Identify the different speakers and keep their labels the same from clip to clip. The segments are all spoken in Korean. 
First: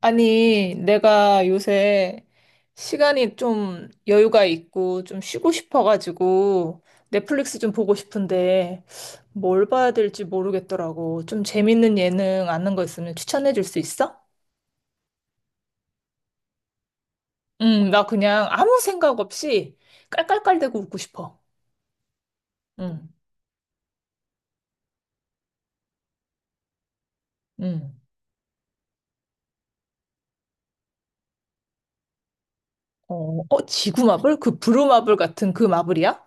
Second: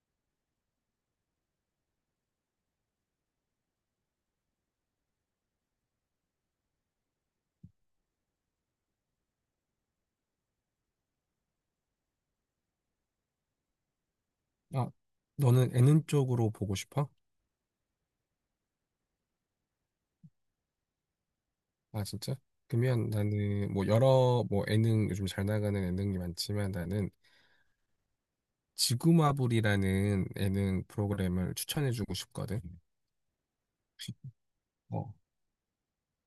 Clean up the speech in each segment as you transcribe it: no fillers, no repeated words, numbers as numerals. Speaker 1: 아니, 내가 요새 시간이 좀 여유가 있고 좀 쉬고 싶어가지고 넷플릭스 좀 보고 싶은데 뭘 봐야 될지 모르겠더라고. 좀 재밌는 예능 아는 거 있으면 추천해 줄 수 있어?
Speaker 2: 아, 너는 예능 쪽으로 보고 싶어?
Speaker 1: 응, 나 그냥 아무 생각 없이 깔깔깔대고 웃고 싶어.
Speaker 2: 아, 진짜?
Speaker 1: 응,
Speaker 2: 그러면 나는 뭐 여러 뭐 예능 요즘 잘 나가는 예능이 많지만 나는
Speaker 1: 응.
Speaker 2: 지구마블이라는 예능 프로그램을 추천해주고 싶거든.
Speaker 1: 어, 어, 지구마블? 그
Speaker 2: 어,
Speaker 1: 브루마블 같은 그 마블이야?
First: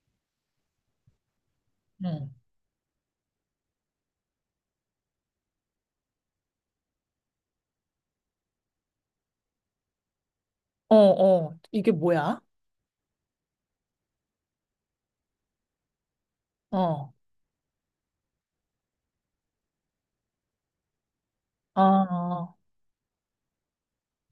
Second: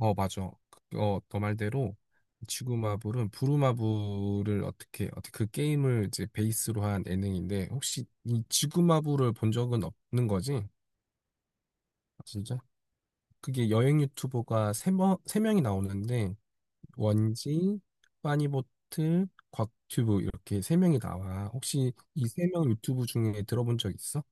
Speaker 2: 어, 맞아. 너 말대로
Speaker 1: 응.
Speaker 2: 지구마블은 부루마블을 어떻게 그 게임을 이제 베이스로 한 예능인데, 혹시 이 지구마블을 본 적은 없는 거지?
Speaker 1: 어, 어, 이게
Speaker 2: 아,
Speaker 1: 뭐야?
Speaker 2: 진짜? 그게 여행 유튜버가 세 명이 나오는데
Speaker 1: 어,
Speaker 2: 원지, 빠니보트, 곽튜브 이렇게 세 명이 나와. 혹시 이 세
Speaker 1: 아,
Speaker 2: 명 유튜브 중에 들어본 적 있어?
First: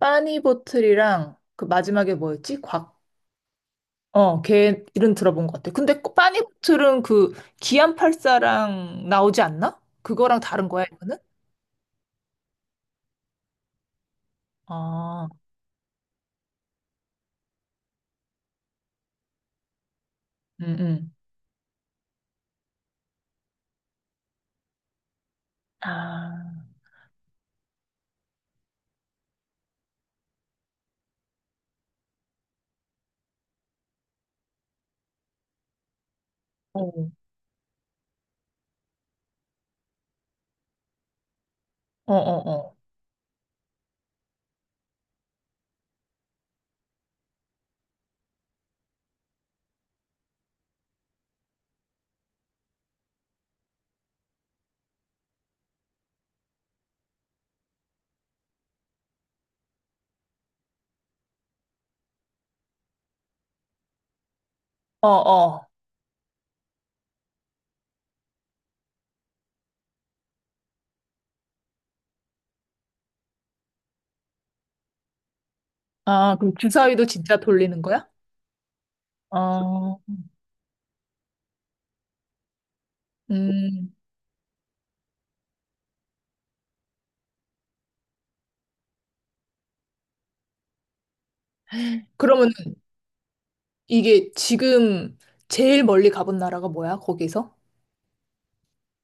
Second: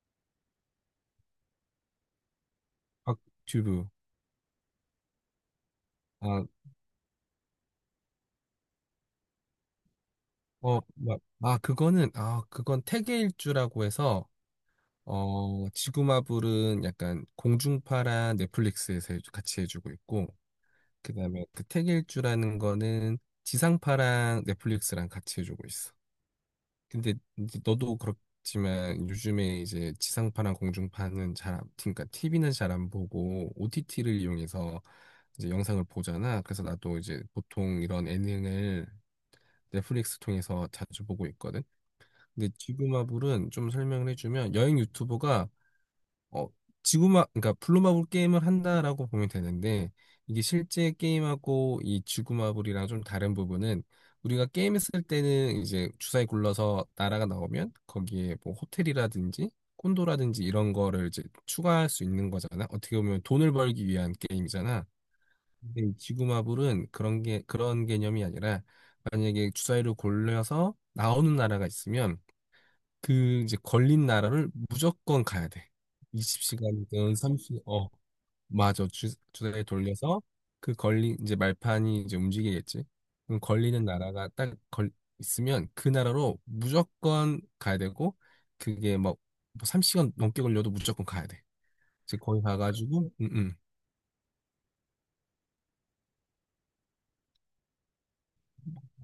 Speaker 1: 빠니보틀이랑 그 마지막에 뭐였지? 곽.
Speaker 2: 곽튜브.
Speaker 1: 어, 걔 이름 들어본 것 같아. 근데 꼭
Speaker 2: 아,
Speaker 1: 빠니보틀은 그 기안84랑 나오지 않나? 그거랑 다른
Speaker 2: 어,
Speaker 1: 거야, 이거는?
Speaker 2: 마- 그건 태계일주라고 해서
Speaker 1: 아,
Speaker 2: 지구마블은 약간 공중파랑 넷플릭스에서 같이 해주고 있고,
Speaker 1: 응, 응.
Speaker 2: 그다음에 그 태계일주라는 거는 지상파랑 넷플릭스랑 같이 해주고
Speaker 1: 아,
Speaker 2: 있어. 근데 이제 너도 그렇지만 요즘에 이제 지상파랑 공중파는 잘, 안- 그러니까 TV는 잘 안 보고 OTT를 이용해서 이제 영상을 보잖아. 그래서 나도
Speaker 1: 어,
Speaker 2: 이제 보통 이런 예능을 넷플릭스 통해서 자주 보고 있거든.
Speaker 1: 어,
Speaker 2: 근데
Speaker 1: 어, 어,
Speaker 2: 지구마블은 좀 설명을 해주면 여행 유튜버가 어, 그러니까 블루마블 게임을 한다라고 보면 되는데, 이게 실제 게임하고 이 지구마블이랑 좀 다른 부분은, 우리가 게임했을 때는 이제 주사위 굴러서 나라가 나오면, 거기에 뭐 호텔이라든지, 콘도라든지 이런 거를 이제 추가할 수 있는 거잖아. 어떻게 보면 돈을 벌기 위한 게임이잖아.
Speaker 1: 어, 어.
Speaker 2: 근데 이 지구마블은 그런 개념이 아니라, 만약에 주사위를 굴려서 나오는 나라가 있으면, 그 이제 걸린 나라를 무조건 가야 돼.
Speaker 1: 아, 그럼 주사위도
Speaker 2: 20시간이든
Speaker 1: 진짜
Speaker 2: 30,
Speaker 1: 돌리는
Speaker 2: 어,
Speaker 1: 거야?
Speaker 2: 맞아. 주사위
Speaker 1: 어,
Speaker 2: 돌려서 그 걸린 이제 말판이 이제 움직이겠지. 그럼 걸리는
Speaker 1: 음.
Speaker 2: 나라가 딱 걸, 있으면 그 나라로 무조건 가야 되고 그게 막 3시간 넘게 걸려도 무조건 가야 돼. 이제 거기
Speaker 1: 그러면
Speaker 2: 가가지고 응응.
Speaker 1: 이게 지금 제일 멀리 가본 나라가 뭐야, 거기서?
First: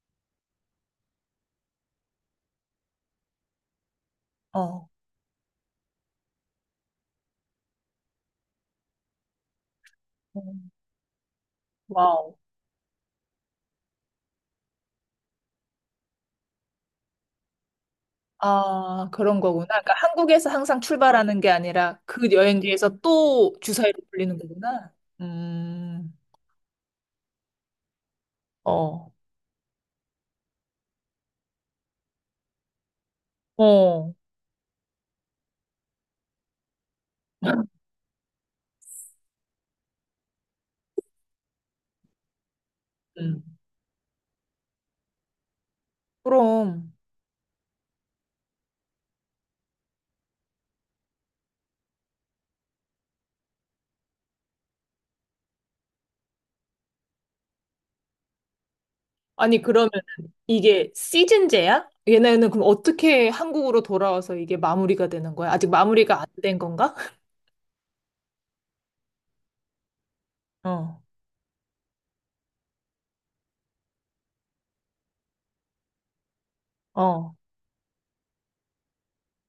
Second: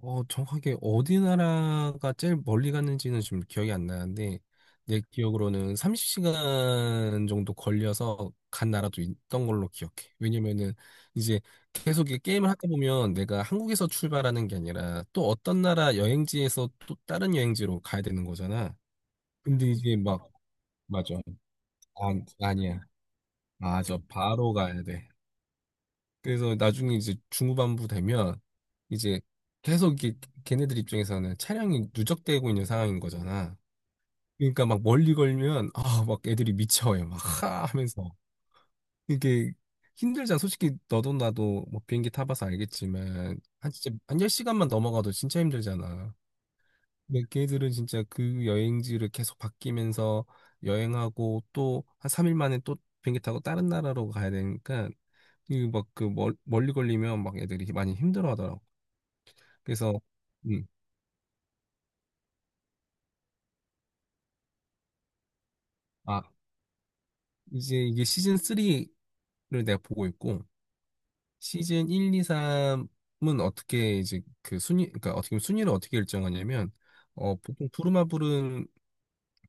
Speaker 2: 어, 정확하게 어디 나라가 제일 멀리 갔는지는 지금 기억이 안 나는데,
Speaker 1: 어.
Speaker 2: 내 기억으로는 30시간 정도 걸려서 간 나라도 있던 걸로 기억해.
Speaker 1: 어.
Speaker 2: 왜냐면은 이제 계속 이
Speaker 1: 와우.
Speaker 2: 게임을 하다 보면 내가 한국에서 출발하는 게 아니라 또 어떤 나라 여행지에서 또 다른 여행지로 가야 되는 거잖아.
Speaker 1: 아, 그런 거구나.
Speaker 2: 근데
Speaker 1: 그러니까
Speaker 2: 이제 막,
Speaker 1: 한국에서 항상
Speaker 2: 맞아.
Speaker 1: 출발하는 게 아니라
Speaker 2: 아,
Speaker 1: 그
Speaker 2: 아니야.
Speaker 1: 여행지에서 또
Speaker 2: 맞아.
Speaker 1: 주사위로 돌리는
Speaker 2: 바로 가야
Speaker 1: 거구나.
Speaker 2: 돼.
Speaker 1: 음,
Speaker 2: 그래서 나중에 이제 중후반부 되면
Speaker 1: 어,
Speaker 2: 이제 계속 이게 걔네들 입장에서는 차량이 누적되고 있는 상황인 거잖아.
Speaker 1: 어,
Speaker 2: 그러니까 막 멀리 걸면 아, 막 애들이 미쳐해 막 하 하면서 이게 힘들잖아. 솔직히 너도 나도 뭐 비행기 타봐서 알겠지만
Speaker 1: 음.
Speaker 2: 한 진짜 한 10시간만 넘어가도 진짜 힘들잖아.
Speaker 1: 그럼.
Speaker 2: 근데 걔들은 진짜 그 여행지를 계속 바뀌면서 여행하고 또 한 3일 만에 또 비행기 타고 다른 나라로 가야 되니까 이막그 멀리 걸리면 막 애들이 많이 힘들어 하더라고.
Speaker 1: 아니, 그러면
Speaker 2: 그래서 음.
Speaker 1: 이게 시즌제야? 얘네는 그럼 어떻게 한국으로 돌아와서 이게 마무리가 되는 거야? 아직 마무리가
Speaker 2: 아,
Speaker 1: 안 된 건가?
Speaker 2: 이제 이게 시즌 3를 내가 보고 있고
Speaker 1: 어,
Speaker 2: 시즌 1, 2, 3은 어떻게 이제 그 순위 그러니까 어떻게 보면 순위를 어떻게 일정하냐면
Speaker 1: 어,
Speaker 2: 어 보통 부루마블은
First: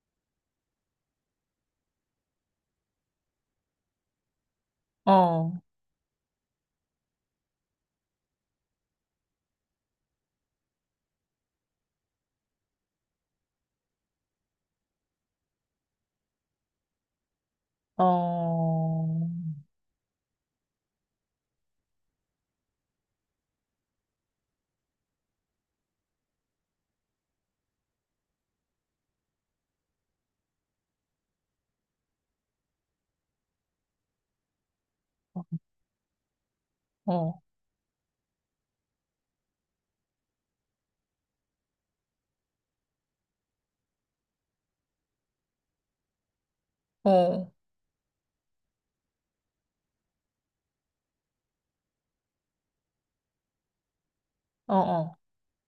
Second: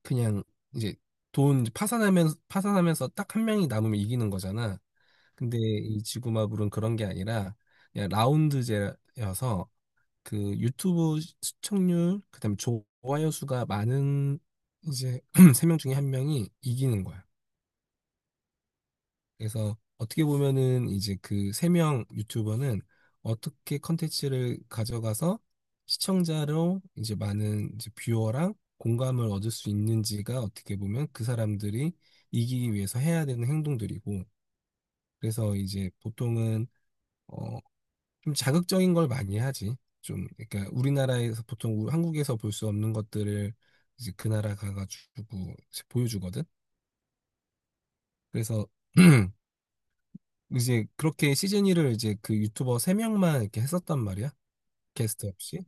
Speaker 2: 그냥 이제 돈 이제 파산하면서 딱 한 명이 남으면 이기는 거잖아.
Speaker 1: 어,
Speaker 2: 근데 이 지구마블은 그런 게 아니라 그냥 라운드제여서 그 유튜브 시청률, 그다음에 좋아요 수가 많은 이제 세 명 중에 한 명이 이기는 거야.
Speaker 1: 어,
Speaker 2: 그래서 어떻게 보면은 이제 그 세 명 유튜버는 어떻게 컨텐츠를 가져가서 시청자로 이제 많은 이제 뷰어랑 공감을 얻을 수 있는지가 어떻게 보면 그 사람들이 이기기 위해서 해야 되는 행동들이고 그래서 이제 보통은
Speaker 1: 어,
Speaker 2: 어 좀 자극적인 걸 많이 하지. 좀, 그러니까 우리나라에서 보통 한국에서 볼 수 없는 것들을 이제 그 나라 가가지고 이제 보여주거든.
Speaker 1: 어,
Speaker 2: 그래서 이제 그렇게 시즌 1을 이제 그 유튜버 세명만 이렇게 했었단 말이야.
Speaker 1: 어, 어.
Speaker 2: 게스트 없이.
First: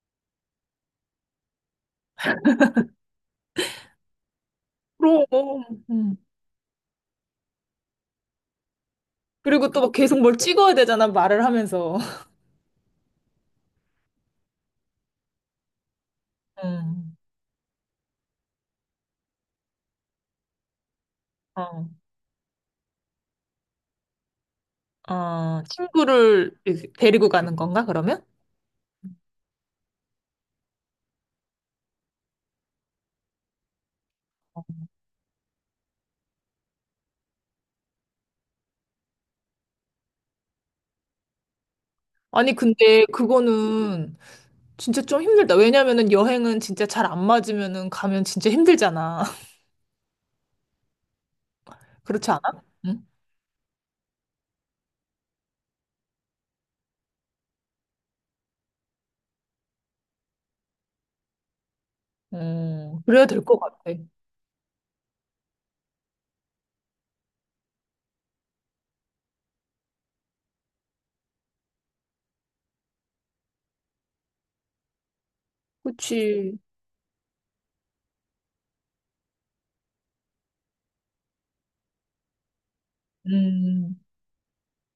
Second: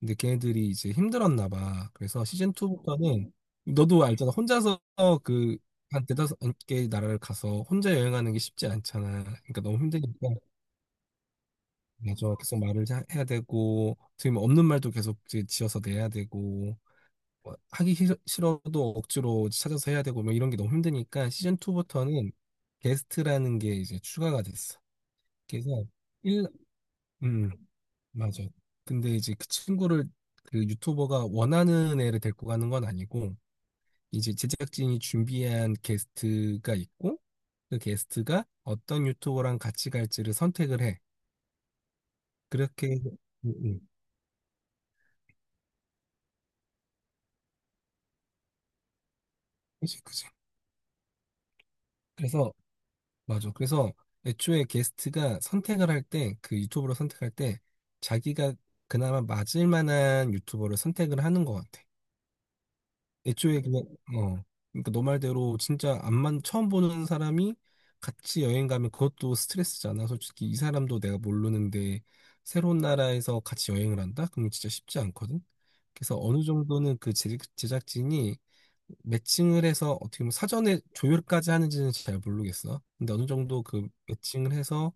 Speaker 2: 근데 걔네들이 이제 힘들었나 봐. 그래서 시즌 2부터는 너도 알잖아. 혼자서
Speaker 1: 그럼,
Speaker 2: 그 한
Speaker 1: 음.
Speaker 2: 대다섯 개 나라를 가서 혼자 여행하는 게 쉽지 않잖아. 그러니까
Speaker 1: 그리고
Speaker 2: 너무
Speaker 1: 또 막
Speaker 2: 힘드니까
Speaker 1: 계속 뭘 찍어야 되잖아, 말을 하면서.
Speaker 2: 맞아. 계속 해야 되고, 지금 없는 말도 계속 이제 지어서 내야 되고,
Speaker 1: 음,
Speaker 2: 뭐 싫어도 억지로 찾아서 해야 되고, 뭐 이런 게 너무 힘드니까 시즌
Speaker 1: 어,
Speaker 2: 2부터는 게스트라는 게 이제 추가가 됐어.
Speaker 1: 어,
Speaker 2: 그래서 일
Speaker 1: 친구를 이렇게 데리고
Speaker 2: 음,
Speaker 1: 가는 건가, 그러면?
Speaker 2: 맞아. 근데 이제 그 친구를 그 유튜버가 원하는 애를 데리고 가는 건 아니고, 이제 제작진이 준비한 게스트가 있고, 그 게스트가 어떤 유튜버랑 같이 갈지를 선택을 해.
Speaker 1: 아니,
Speaker 2: 그렇게,
Speaker 1: 근데
Speaker 2: 해서- 음, 음.
Speaker 1: 그거는 진짜 좀 힘들다. 왜냐면은 여행은 진짜 잘 안 맞으면은 가면 진짜 힘들잖아.
Speaker 2: 그치, 그치.
Speaker 1: 그렇지
Speaker 2: 그래서
Speaker 1: 않아? 응?
Speaker 2: 맞아. 그래서 애초에 게스트가 선택을 할 때, 그 유튜버를 선택할 때, 자기가 그나마 맞을 만한 유튜버를 선택을 하는 것 같아.
Speaker 1: 그래야 될 것
Speaker 2: 애초에 그냥
Speaker 1: 같아.
Speaker 2: 어 그러니까 너 말대로 진짜 안만 처음 보는 사람이 같이 여행 가면 그것도 스트레스잖아. 솔직히 이 사람도 내가 모르는데 새로운 나라에서 같이 여행을 한다? 그러면 진짜 쉽지 않거든. 그래서 어느
Speaker 1: 그치.
Speaker 2: 정도는 그 제작진이 매칭을 해서 어떻게 보면 사전에 조율까지 하는지는 잘 모르겠어. 근데 어느 정도 그
Speaker 1: 음,
Speaker 2: 매칭을 해서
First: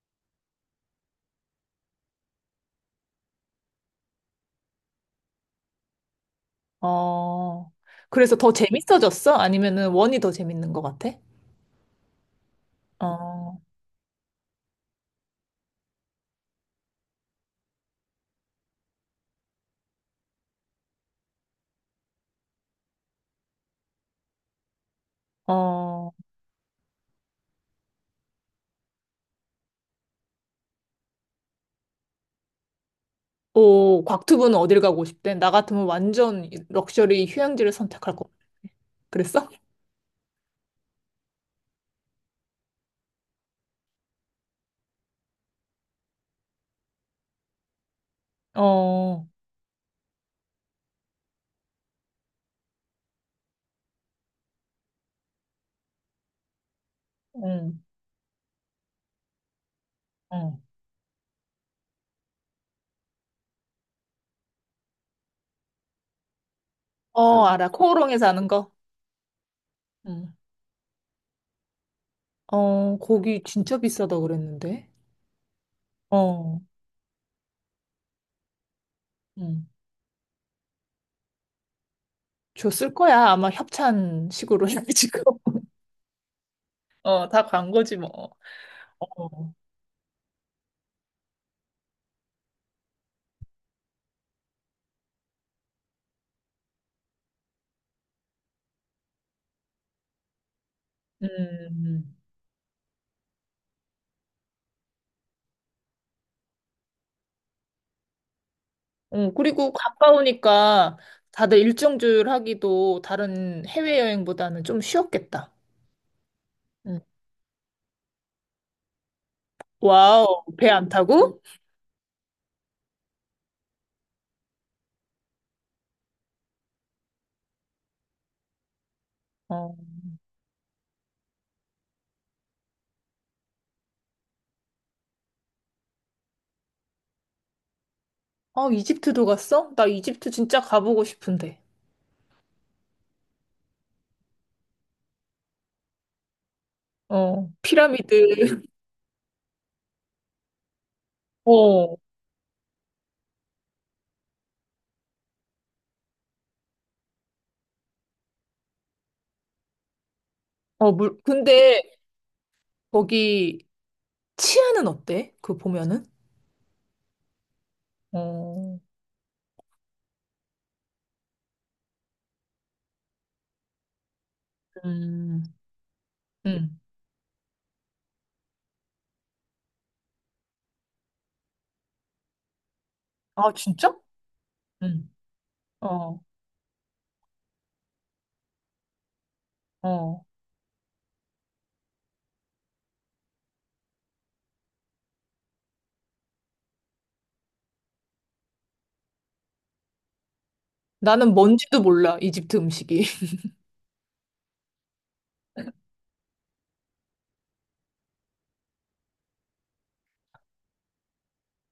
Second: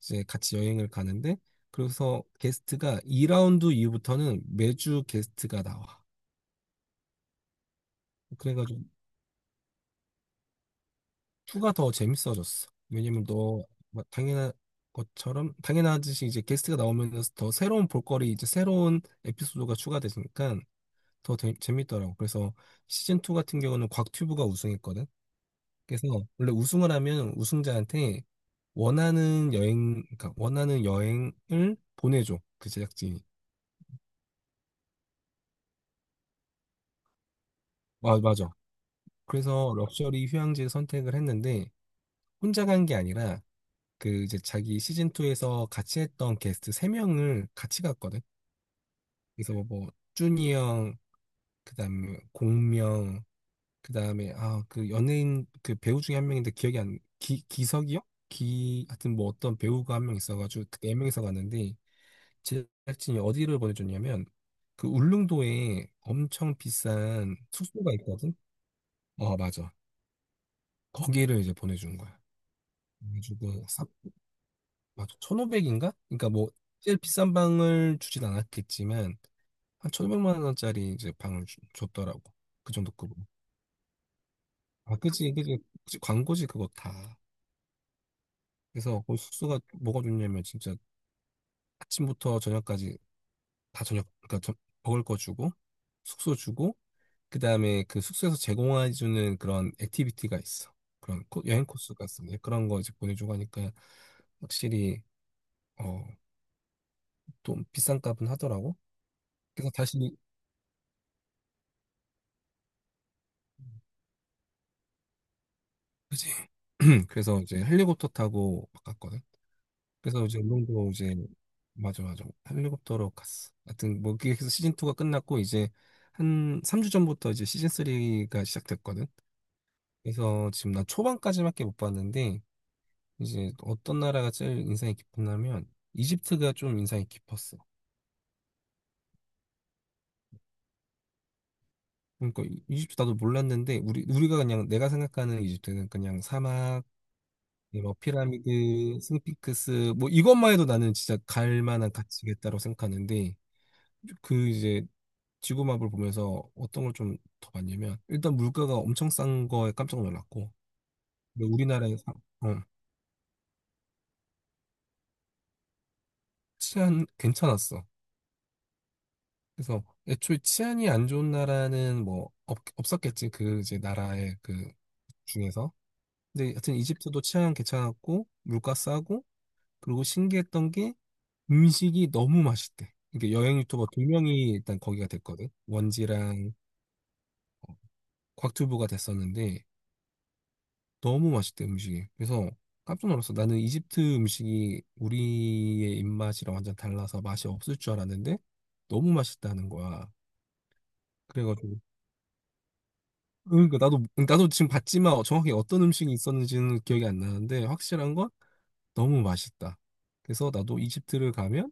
Speaker 2: 이제 같이 여행을 가는데 그래서 게스트가 2라운드 이후부터는 매주 게스트가 나와.
Speaker 1: 어. 그래서 더
Speaker 2: 그래가지고
Speaker 1: 재밌어졌어? 아니면은 원이 더 재밌는 것 같아?
Speaker 2: 2가 더 재밌어졌어. 왜냐면
Speaker 1: 어,
Speaker 2: 너뭐 당연한 것처럼 당연하듯이 이제 게스트가 나오면서 더 새로운 볼거리 이제 새로운 에피소드가 추가되니까 재밌더라고. 그래서 시즌 2 같은 경우는 곽튜브가 우승했거든. 그래서
Speaker 1: 어.
Speaker 2: 원래 우승을 하면 우승자한테 원하는 여행을 보내줘. 그 제작진이.
Speaker 1: 오, 곽투부는 어딜 가고 싶대? 나 같으면 완전 럭셔리 휴양지를 선택할
Speaker 2: 아,
Speaker 1: 것 같아.
Speaker 2: 맞아.
Speaker 1: 그랬어?
Speaker 2: 그래서 럭셔리 휴양지 선택을 했는데 혼자 간 게 아니라 그 이제 자기 시즌 2에서 같이 했던 게스트 세명을 같이 갔거든.
Speaker 1: 어,
Speaker 2: 그래서 뭐 준이 형, 그다음에 공명, 그다음에 그 연예인 그 배우 중에 한 명인데 기억이 안 기,
Speaker 1: 응,
Speaker 2: 기석이 요 하여튼 뭐 어떤 배우가 한 명
Speaker 1: 어.
Speaker 2: 있어가지고 그네 명이서 갔는데 제작진이 어디를 보내줬냐면 그 울릉도에 엄청 비싼
Speaker 1: 어, 그, 알아.
Speaker 2: 숙소가
Speaker 1: 코오롱에
Speaker 2: 있거든.
Speaker 1: 사는 거?
Speaker 2: 어 맞아.
Speaker 1: 응,
Speaker 2: 거기를 이제 보내준 거야.
Speaker 1: 어, 거기
Speaker 2: 그래가지고
Speaker 1: 진짜 비싸다 그랬는데.
Speaker 2: 맞아. 1,500인가? 그러니까 뭐
Speaker 1: 어,
Speaker 2: 제일 비싼 방을 주진 않았겠지만
Speaker 1: 응.
Speaker 2: 한 1,500만 원짜리 이제 줬더라고. 그 정도
Speaker 1: 줬을
Speaker 2: 급으로.
Speaker 1: 거야. 아마 협찬식으로
Speaker 2: 아, 그지,
Speaker 1: 해가지고.
Speaker 2: 그지, 그지. 광고지 그거 다.
Speaker 1: 어, 다 광고지 뭐.
Speaker 2: 그래서 거기
Speaker 1: 어,
Speaker 2: 숙소가 뭐가 좋냐면 진짜 아침부터 저녁까지 다 저녁 그러니까 저- 먹을 거 주고 숙소 주고 그다음에 그 숙소에서 제공해 주는 그런 액티비티가 있어. 그런 여행 코스가
Speaker 1: 음,
Speaker 2: 있습니다. 그런 거 이제 보내주고 하니까 확실히 어 좀 비싼 값은 하더라고.
Speaker 1: 어,
Speaker 2: 그래서
Speaker 1: 그리고
Speaker 2: 다시
Speaker 1: 가까우니까 다들 일정주를 하기도 다른 해외여행보다는 좀 쉬웠겠다.
Speaker 2: 그지.
Speaker 1: 음.
Speaker 2: 그래서 이제 헬리콥터 타고 갔거든. 그래서 이제
Speaker 1: 와우, 배 안
Speaker 2: 울릉도 이제
Speaker 1: 타고?
Speaker 2: 맞아 맞아 헬리콥터로 갔어. 하여튼 뭐 그게 해래서 시즌 2가 끝났고 이제 한 3주 전부터 이제 시즌 3가 시작됐거든.
Speaker 1: 어,
Speaker 2: 그래서 지금 나 초반까지밖에 못 봤는데 이제 어떤 나라가 제일 인상이 깊었냐면 이집트가 좀 인상이 깊었어.
Speaker 1: 어, 이집트도 갔어? 나 이집트 진짜 가보고 싶은데.
Speaker 2: 그러니까 이집트 나도 몰랐는데 우리가 그냥 내가 생각하는 이집트는 그냥 사막
Speaker 1: 어,
Speaker 2: 이뭐
Speaker 1: 피라미드.
Speaker 2: 피라미드, 스핑크스 뭐 이것만 해도 나는 진짜 갈 만한
Speaker 1: 어,
Speaker 2: 가치겠다고 생각하는데 그 이제 지구맵을 보면서 어떤 걸 좀 더 봤냐면 일단 물가가 엄청 싼 거에 깜짝 놀랐고
Speaker 1: 어, 물,
Speaker 2: 근데
Speaker 1: 근데
Speaker 2: 우리나라의 사- 어,
Speaker 1: 거기 치안은 어때? 그 보면은?
Speaker 2: 치안 괜찮았어.
Speaker 1: 어,
Speaker 2: 그래서 애초에 치안이 안 좋은 나라는 뭐 없었겠지 그 이제 나라의 그
Speaker 1: 음.
Speaker 2: 중에서 근데 하여튼
Speaker 1: 음.
Speaker 2: 이집트도 치안 괜찮았고 물가 싸고 그리고 신기했던 음식이 너무 맛있대. 이게
Speaker 1: 아,
Speaker 2: 여행 유튜버
Speaker 1: 진짜?
Speaker 2: 두 명이 일단 거기가
Speaker 1: 응.
Speaker 2: 됐거든.
Speaker 1: 어,
Speaker 2: 원지랑 어, 곽튜브가 됐었는데
Speaker 1: 어.
Speaker 2: 너무 맛있대 음식이. 그래서 깜짝 놀랐어. 나는 이집트 음식이 우리의 입맛이랑 완전 달라서 맛이 없을 줄 알았는데 너무 맛있다는 거야.
Speaker 1: 나는
Speaker 2: 그래가지고
Speaker 1: 뭔지도 몰라, 이집트 음식이.
Speaker 2: 그러니까 나도 지금 봤지만 정확히 어떤 음식이 있었는지는 기억이 안 나는데 확실한 건 너무 맛있다. 그래서 나도 이집트를 가면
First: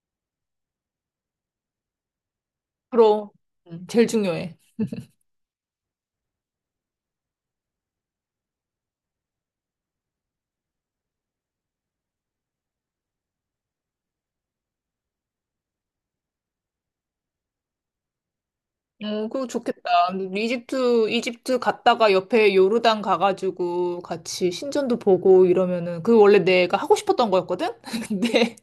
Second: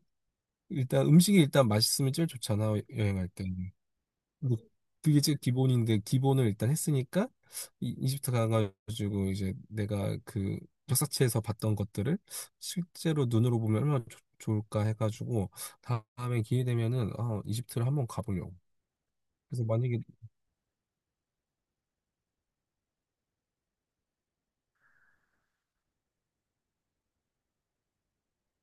Speaker 2: 일단 음식이 일단 맛있으면 제일 좋잖아 여행할
Speaker 1: 그럼,
Speaker 2: 때.
Speaker 1: 제일 중요해.
Speaker 2: 뭐, 그게 제 기본인데 기본을 일단 했으니까 이집트 가가지고 이제 내가 그 역사책에서 봤던 것들을 실제로 눈으로 보면 얼마나 좋을까 해가지고 다음에 기회 되면은 아, 이집트를 한번 가보려고.
Speaker 1: 어, 그거
Speaker 2: 그래서
Speaker 1: 좋겠다.
Speaker 2: 만약에
Speaker 1: 이집트, 이집트 갔다가 옆에 요르단 가가지고 같이 신전도 보고 이러면은, 그 원래 내가 하고 싶었던 거였거든? 근데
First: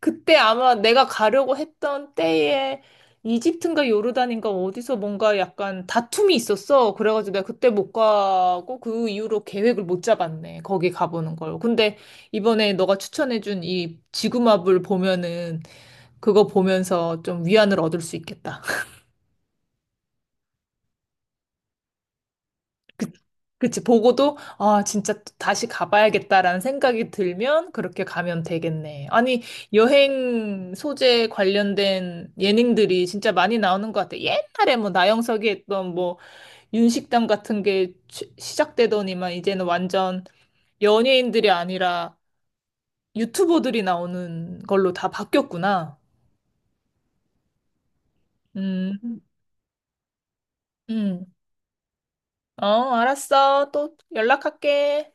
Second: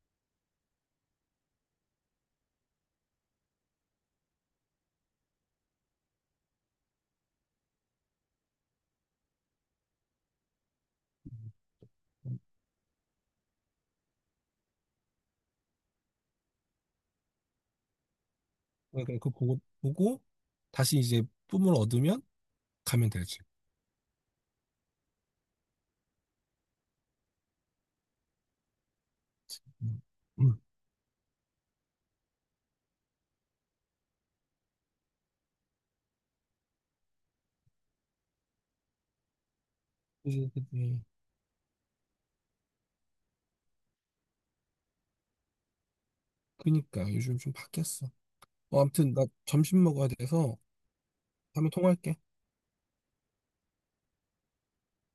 Speaker 1: 그때 아마 내가 가려고 했던 때에 이집트인가 요르단인가 어디서 뭔가 약간 다툼이 있었어. 그래가지고 내가 그때 못 가고 그 이후로 계획을 못 잡았네. 거기 가보는 걸. 근데 이번에 너가 추천해준 이 지구마블 보면은 그거 보면서 좀 위안을 얻을 수 있겠다.
Speaker 2: 그러니까 그 보고 다시 이제 뿜을 얻으면
Speaker 1: 그-
Speaker 2: 가면 되지.
Speaker 1: 그치, 보고도, 아, 진짜 또 다시 가봐야겠다라는 생각이 들면 그렇게 가면 되겠네. 아니,
Speaker 2: 음. 음.
Speaker 1: 여행 소재 관련된 예능들이 진짜 많이 나오는 것 같아. 옛날에 뭐 나영석이 했던 뭐 윤식당 같은 게 시작되더니만 이제는 완전
Speaker 2: 그지.
Speaker 1: 연예인들이 아니라 유튜버들이 나오는 걸로 다 바뀌었구나.
Speaker 2: 그니까 요즘 좀 바뀌었어. 아무튼
Speaker 1: 음,
Speaker 2: 나 점심 먹어야 돼서
Speaker 1: 음.
Speaker 2: 다음에 통화할게.
Speaker 1: 어, 알았어. 또 연락할게.